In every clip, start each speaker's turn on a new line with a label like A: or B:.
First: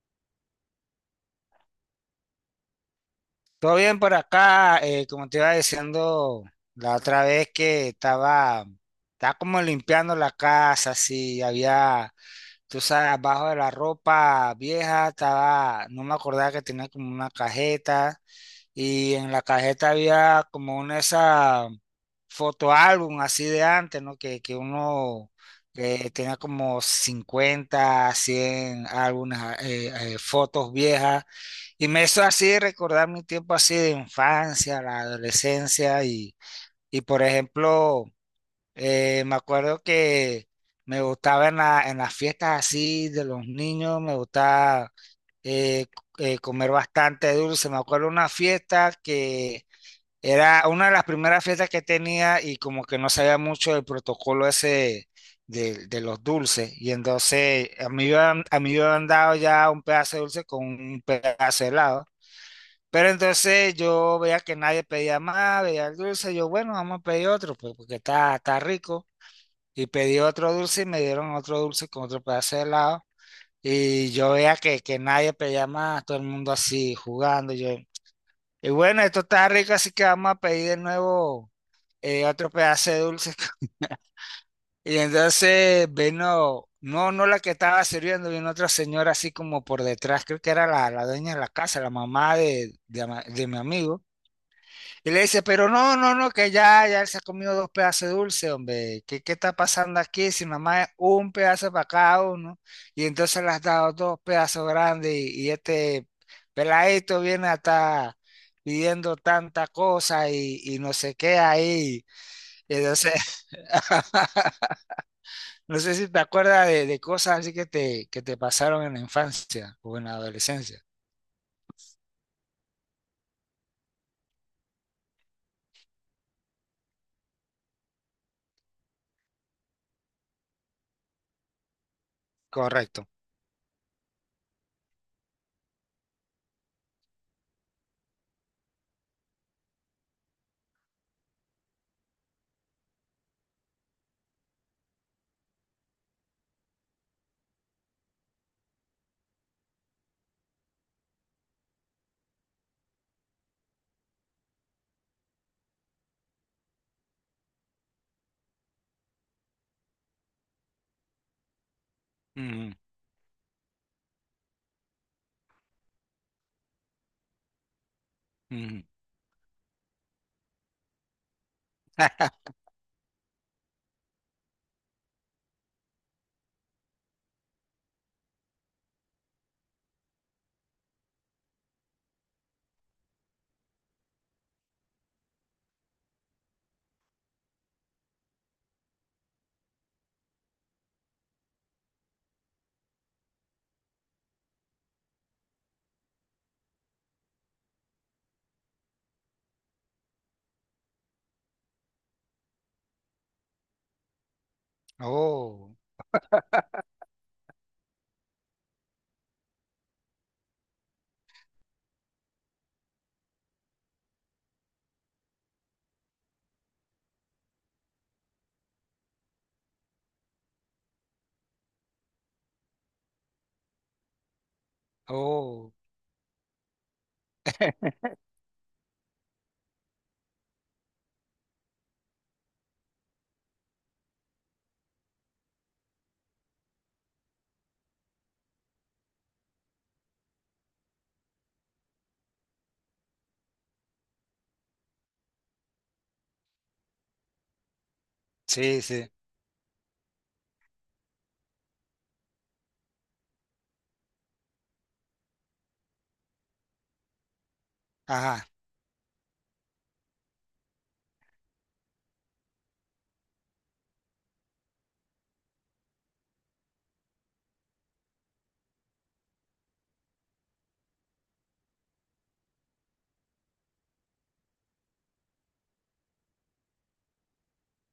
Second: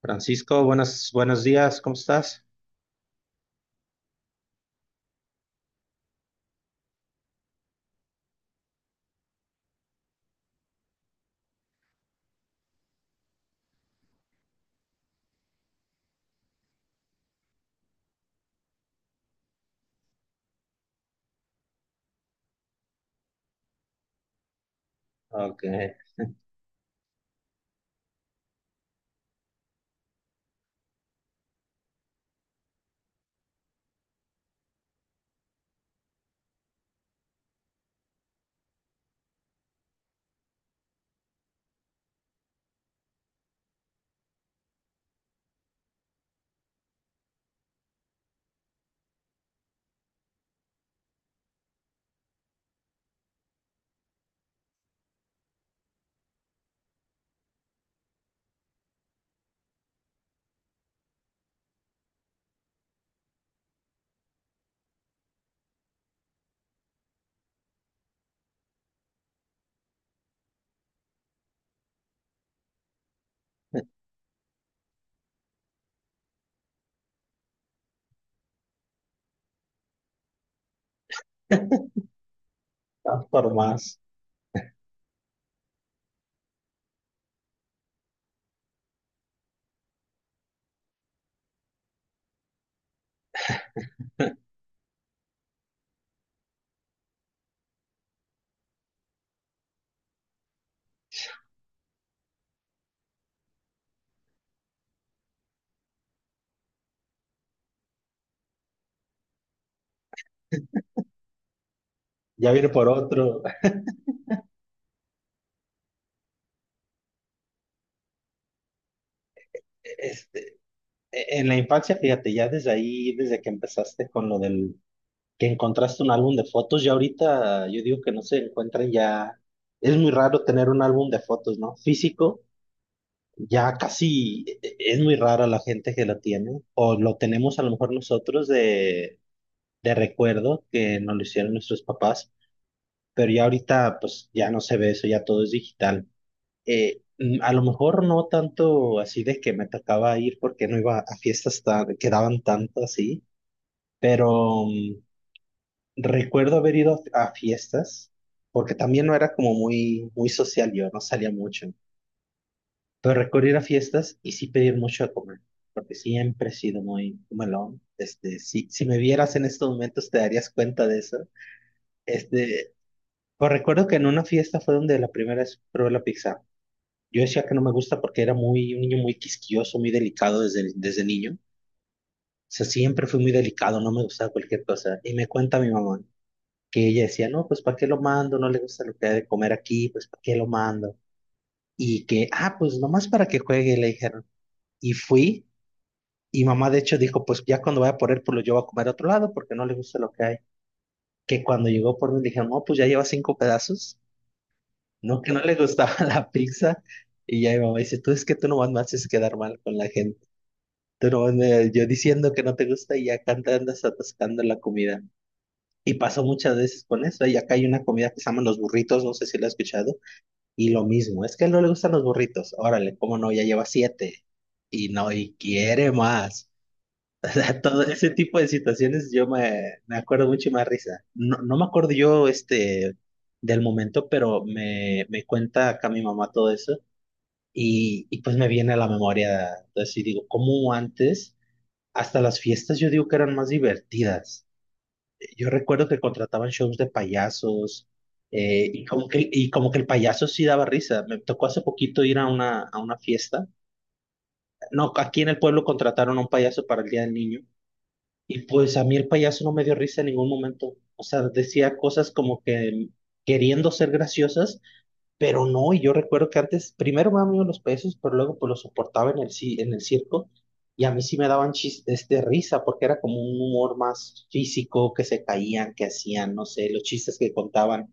A: Francisco, buenos días, ¿cómo estás?
B: Todo bien por acá, como te iba diciendo la otra vez que estaba como limpiando la casa, así había, tú sabes, abajo de la ropa vieja estaba, no me acordaba que tenía como una cajeta y en la cajeta había como una esa fotoálbum así de antes, ¿no? Que uno
A: Ok.
B: tenía como 50 100 álbumes, fotos viejas. Y me hizo así recordar mi tiempo así de infancia, la adolescencia. Y por ejemplo, me acuerdo que me gustaba en las fiestas así de los niños, me gustaba eh, comer bastante dulce. Me acuerdo una fiesta que era una de las primeras fiestas que tenía y como que no sabía mucho del protocolo ese de los dulces. Y entonces a mí me habían dado ya un pedazo de dulce con un pedazo de helado. Pero entonces yo veía que nadie pedía más, veía el dulce. Yo, bueno, vamos a pedir otro, pues porque está rico. Y pedí otro dulce y me dieron otro dulce con otro pedazo de helado. Y yo veía que nadie pedía más, todo el mundo así jugando. Yo, y bueno, esto está rico, así que vamos a pedir de nuevo otro pedazo de
A: Vas
B: dulce.
A: por más.
B: Y entonces vino, no, no la que estaba sirviendo, vino otra señora así como por detrás, creo que era la dueña de la casa, la mamá de mi amigo. Y le dice, pero no, no, no, que ya, ya él se ha comido dos pedazos de dulce, hombre. ¿Qué está pasando aquí? Si mamá es un pedazo para cada uno, y entonces le has dado dos pedazos grandes, y este peladito viene a estar pidiendo tanta cosa y no sé qué ahí.
A: Ya viene por
B: No sé
A: otro.
B: no sé si te acuerdas de cosas así que te pasaron en la infancia o en la
A: Este,
B: adolescencia.
A: en la infancia, fíjate, ya desde ahí, desde que empezaste con lo del que encontraste un álbum de fotos, ya ahorita yo digo que no se encuentran ya. Es muy raro tener un álbum de fotos, ¿no? Físico,
B: Correcto.
A: ya casi es muy rara la gente que lo tiene, o lo tenemos a lo mejor nosotros de recuerdo que nos lo hicieron nuestros papás. Pero ya ahorita pues ya no se ve eso, ya todo es digital. A lo mejor no tanto así de que me tocaba ir porque no iba a fiestas tan, que daban tanto así, pero recuerdo haber ido a fiestas porque también no era como muy, muy social yo, no salía mucho,
B: Ujú,
A: pero recuerdo ir a fiestas y sí pedir mucho a comer. Porque siempre he sido muy melón. Este, si,
B: ujú.
A: si me vieras en estos momentos, te darías cuenta de eso. Este, pues recuerdo que en una fiesta fue donde la primera vez probé la pizza. Yo decía que no me gusta porque era muy, un niño muy quisquilloso, muy delicado desde niño. O sea, siempre fui muy delicado, no me gustaba cualquier cosa. Y me cuenta mi mamá que ella decía, no, pues ¿para qué lo mando? No le gusta lo que hay de comer aquí, pues ¿para qué lo mando? Y que, ah, pues nomás para que juegue, le dijeron. Y fui, y mamá de hecho dijo, pues ya cuando vaya por él, pues lo llevo a comer a otro lado porque no le gusta lo que hay. Que cuando llegó por mí, le dijeron, no, pues ya lleva cinco pedazos. No, que no le
B: Oh,
A: gustaba la pizza. Y ya mi mamá dice, tú es que tú nomás me haces quedar mal con la gente. Tú no, me- yo diciendo que no te gusta y acá te andas atascando la comida. Y pasó muchas veces con eso. Y acá hay una comida que se llaman los burritos, no sé si la has escuchado. Y lo mismo, es que él no le gustan los burritos. Órale, cómo no, ya lleva siete. Y no, y
B: oh,
A: quiere más. O sea, todo ese tipo de situaciones yo me acuerdo mucho y me da risa. No, no me acuerdo yo este del momento, pero me cuenta acá mi mamá todo eso. Y pues me viene a la memoria. Entonces, y digo, ¿cómo antes? Hasta las fiestas yo digo que eran más divertidas. Yo recuerdo que contrataban shows de payasos eh,
B: sí,
A: y, como
B: sí.
A: que, y como que el payaso sí daba risa. Me tocó hace poquito ir a una fiesta. No, aquí en el pueblo contrataron a un payaso para el Día del Niño y
B: Ajá.
A: pues a mí el payaso no me dio risa en ningún momento. O sea, decía cosas como que queriendo ser graciosas pero no, y yo recuerdo que antes, primero me daban miedo los pesos, pero luego pues los soportaba en el circo, y a mí sí me daban risa, porque era como un humor más físico, que se caían, que hacían, no sé, los chistes que contaban,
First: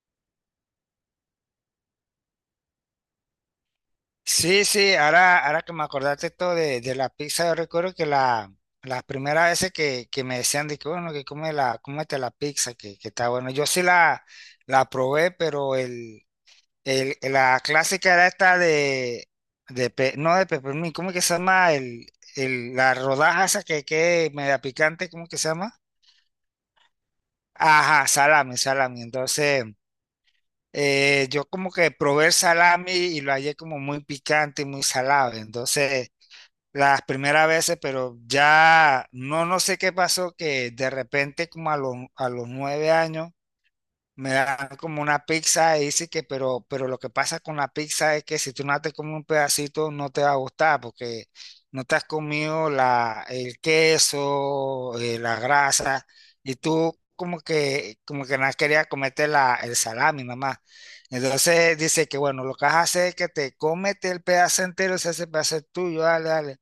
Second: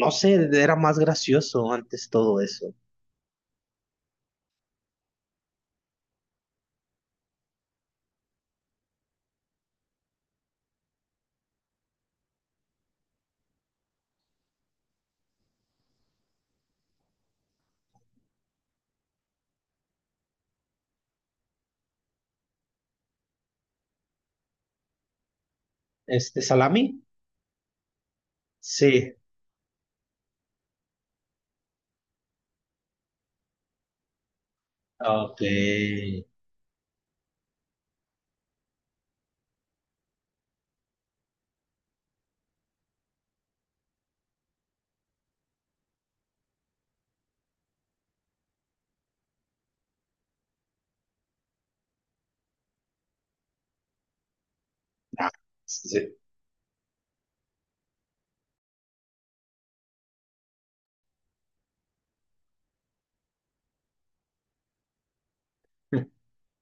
A: no sé, era más gracioso antes todo eso.
B: Sí, sí, ahora, ahora que me acordaste esto de la pizza, yo recuerdo que las primeras veces que me decían de que bueno, que come la, cómete la pizza, que está bueno. Yo sí la probé, pero la clásica era esta no de peppermint, ¿cómo que se llama? La rodaja esa que media picante, ¿cómo que se llama?
A: Este, ¿salami?
B: Ajá, salami, salami.
A: Sí.
B: Entonces, yo como que probé el salami y lo hallé como muy picante y muy salado.
A: Ok.
B: Entonces, las primeras veces, pero ya no, no sé qué pasó, que de repente como a los 9 años, me dan como una pizza y dice que, pero lo que pasa con la pizza es que si tú no te comes un pedacito no te va a gustar porque no te has comido el queso,
A: Ah,
B: la grasa
A: sí.
B: y tú como que no querías comerte el salami mamá. Entonces dice que bueno, lo que vas a hacer es que te comete el pedazo entero, si ese pedazo es tuyo, dale, dale.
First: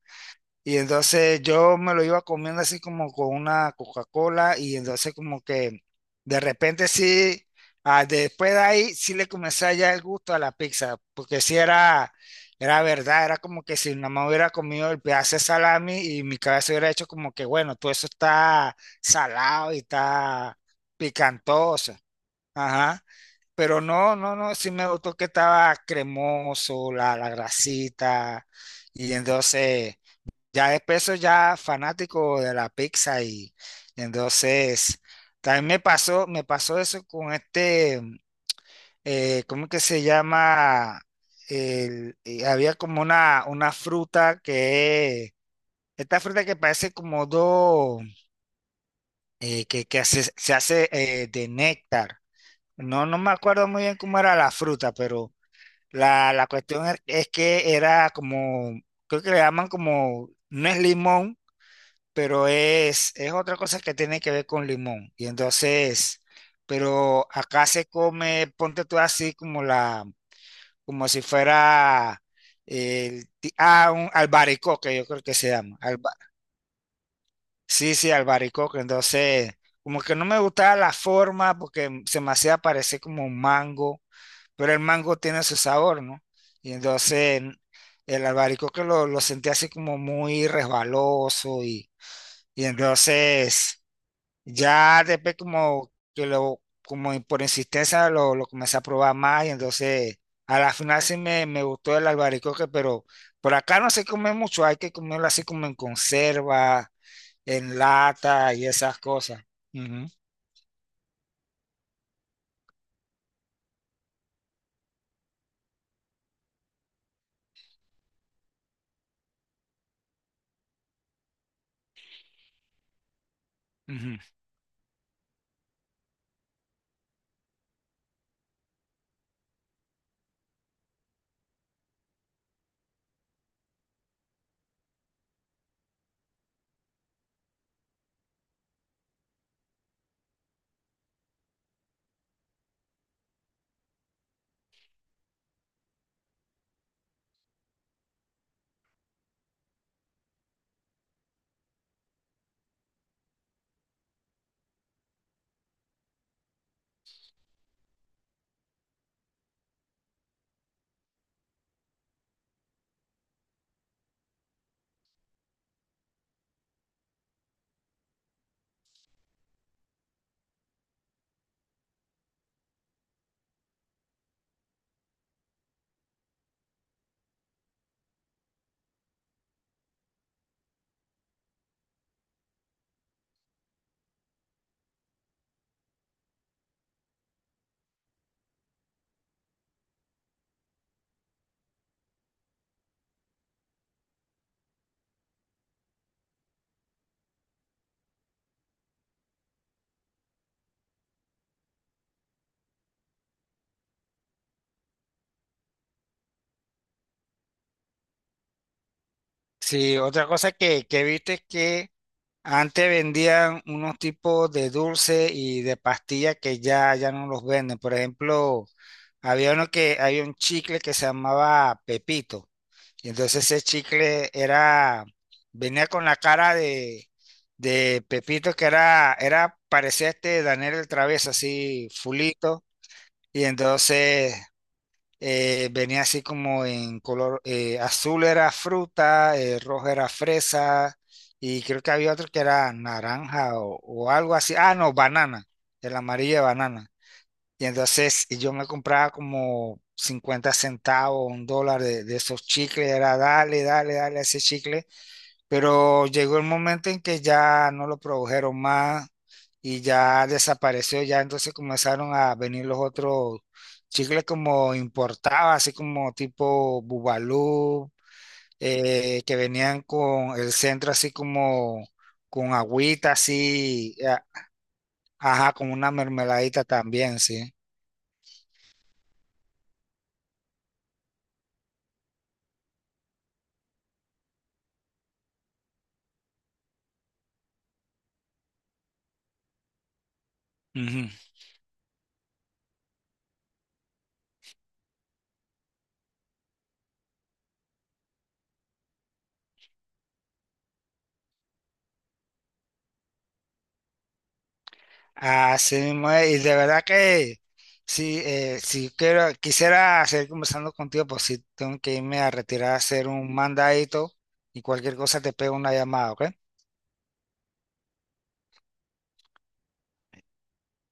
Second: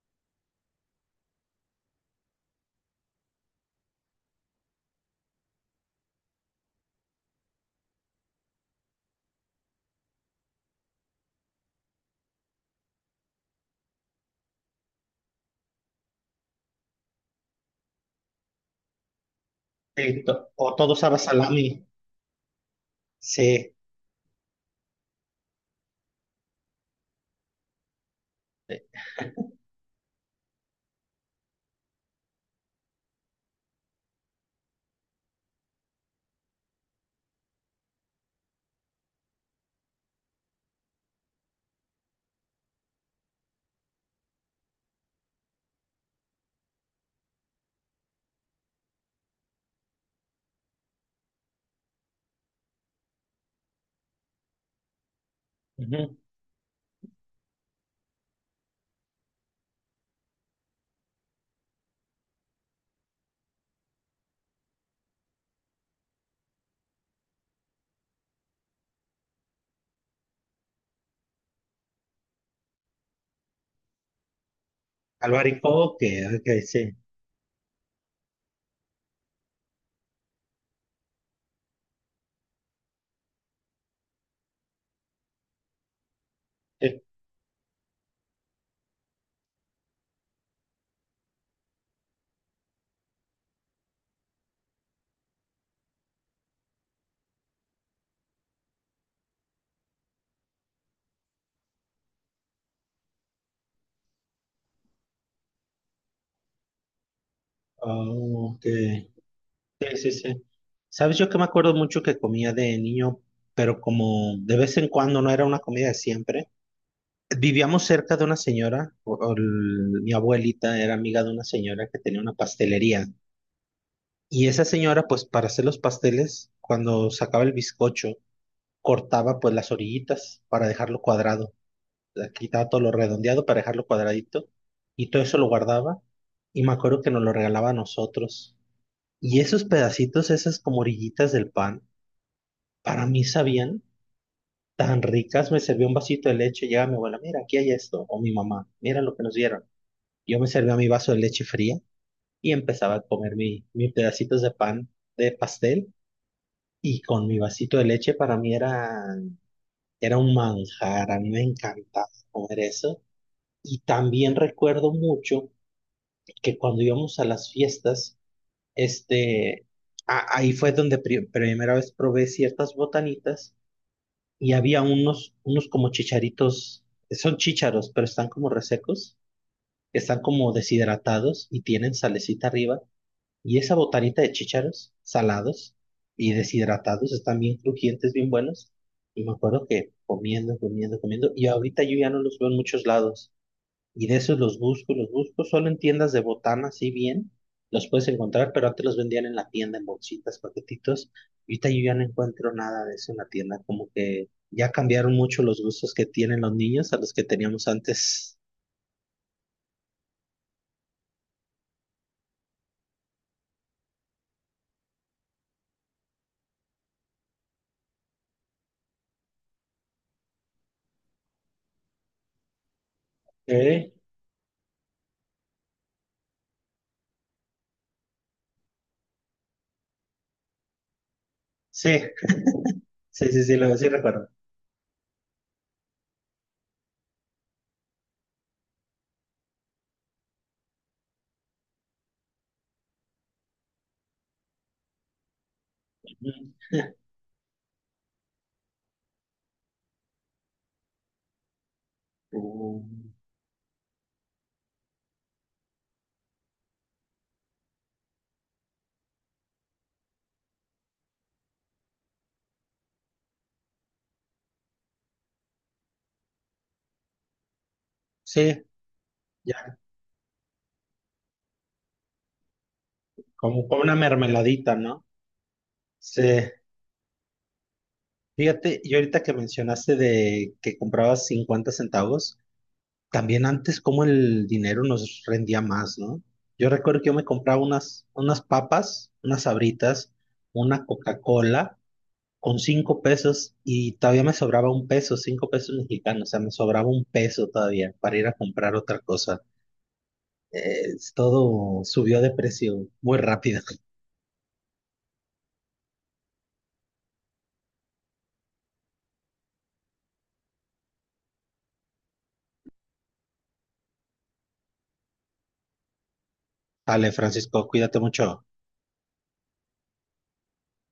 B: Y entonces yo me lo iba comiendo así como con una Coca-Cola y entonces como que de repente sí, ah, después de ahí sí le comencé a hallar el gusto a la pizza, porque sí era, era verdad, era como que si nada más hubiera comido el pedazo de salami y mi cabeza hubiera hecho como que bueno, todo eso está salado y
A: Sí, to-
B: está
A: o todo sabe a salami.
B: picantoso, ajá,
A: Sí.
B: pero no, no, no, sí me gustó que estaba cremoso, la grasita y entonces... Ya después soy ya fanático de la pizza y entonces también me pasó eso con este, ¿cómo que se llama? Había como una fruta que, esta fruta que parece como dos, se hace de néctar. No, no me acuerdo muy bien cómo era la fruta, pero
A: Ujú.
B: la cuestión es que era como, creo que le llaman como, no es limón pero es otra cosa que tiene que ver con limón. Y entonces, pero acá se come, ponte tú así como como si fuera un albaricoque, yo creo que se llama.
A: Albaricoque,
B: alba-
A: ok, sí.
B: sí, sí, albaricoque. Entonces, como que no me gustaba la forma porque se me hacía parecer como un mango, pero el mango tiene su sabor, ¿no? Y
A: Sí.
B: entonces el albaricoque lo sentí así como muy resbaloso y entonces... Ya después como que como por insistencia lo comencé a probar más y entonces a la final sí me gustó el albaricoque, pero por acá no se come mucho, hay que comerlo así como en conserva, en
A: Ah,
B: lata
A: ok.
B: y esas cosas.
A: Sí,
B: Ujú,
A: sí, sí. ¿Sabes? Yo que me acuerdo mucho que comía de niño, pero como de vez en cuando no era una comida de siempre. Vivíamos cerca de una señora, o el- mi abuelita era amiga de una señora que tenía una pastelería.
B: ujú.
A: Y esa señora, pues para hacer los pasteles, cuando sacaba el bizcocho, cortaba pues las orillitas para dejarlo cuadrado. Le quitaba todo lo redondeado para dejarlo cuadradito. Y todo eso lo guardaba. Y me acuerdo que nos lo regalaba a nosotros. Y esos pedacitos, esas como orillitas del pan, para mí sabían tan ricas. Me servía un vasito de leche, llega mi abuela, mira, aquí hay esto, o mi mamá, mira lo que nos dieron. Yo me servía mi vaso de leche fría y empezaba a comer mis pedacitos de pan de pastel y con mi vasito de leche para mí era, era un manjar, a mí me encantaba comer eso. Y también recuerdo mucho que cuando íbamos a las fiestas, este, ahí fue donde primera vez probé ciertas botanitas y había unos, como chicharitos, son chícharos, pero están como resecos, están como deshidratados y tienen salecita arriba. Y esa botanita de chícharos salados y deshidratados están bien crujientes, bien buenos. Y me acuerdo que comiendo, comiendo, comiendo. Y ahorita yo ya no los veo en muchos lados. Y de esos los busco, solo en tiendas de botana, sí bien, los puedes encontrar, pero antes los vendían en la tienda en bolsitas, paquetitos. Y ahorita yo ya no encuentro nada de eso en la tienda, como que ya cambiaron mucho los gustos que tienen los niños a los que teníamos antes.
B: Sí, otra cosa que viste es que antes vendían unos tipos de dulce y de pastillas que ya, ya no los venden. Por ejemplo, había uno había un chicle que se llamaba Pepito. Y entonces ese
A: ¿Eh?
B: chicle era, venía con la cara de Pepito, que parecía este Daniel el Travieso, así
A: Sí,
B: fulito.
A: sí, sí,
B: Y
A: sí, lo sí recuerdo.
B: entonces venía así como en color, azul era fruta, rojo era fresa, y creo que había otro que era naranja o algo así. Ah, no, banana, el amarillo de banana. Y entonces yo me compraba como 50 centavos, $1 de esos
A: Ujú.
B: chicles,
A: Mm,
B: era dale, dale, dale a ese chicle, pero llegó el momento en que ya no lo produjeron más y ya desapareció, ya entonces comenzaron a venir los otros chicles como importados, así como tipo Bubalú,
A: sí,
B: que
A: ya,
B: venían con el centro así como con agüita,
A: como una
B: así,
A: mermeladita, ¿no?
B: ajá, con una
A: Sí.
B: mermeladita también, sí.
A: Fíjate, y ahorita que mencionaste de que comprabas 50 centavos, también antes como el dinero nos rendía más, ¿no? Yo recuerdo que yo me compraba unas, unas papas, unas Sabritas, una
B: Ujú.
A: Coca-Cola con 5 pesos y todavía me sobraba 1 peso, 5 pesos mexicanos, o sea, me sobraba 1 peso todavía para ir a comprar otra cosa. Todo subió de precio muy rápido.
B: Así mismo es, y de verdad que sí, si quisiera seguir conversando contigo, pues sí tengo que irme a retirar a hacer un mandadito y cualquier cosa te pego una llamada, ¿ok?
A: Dale, Francisco, cuídate mucho.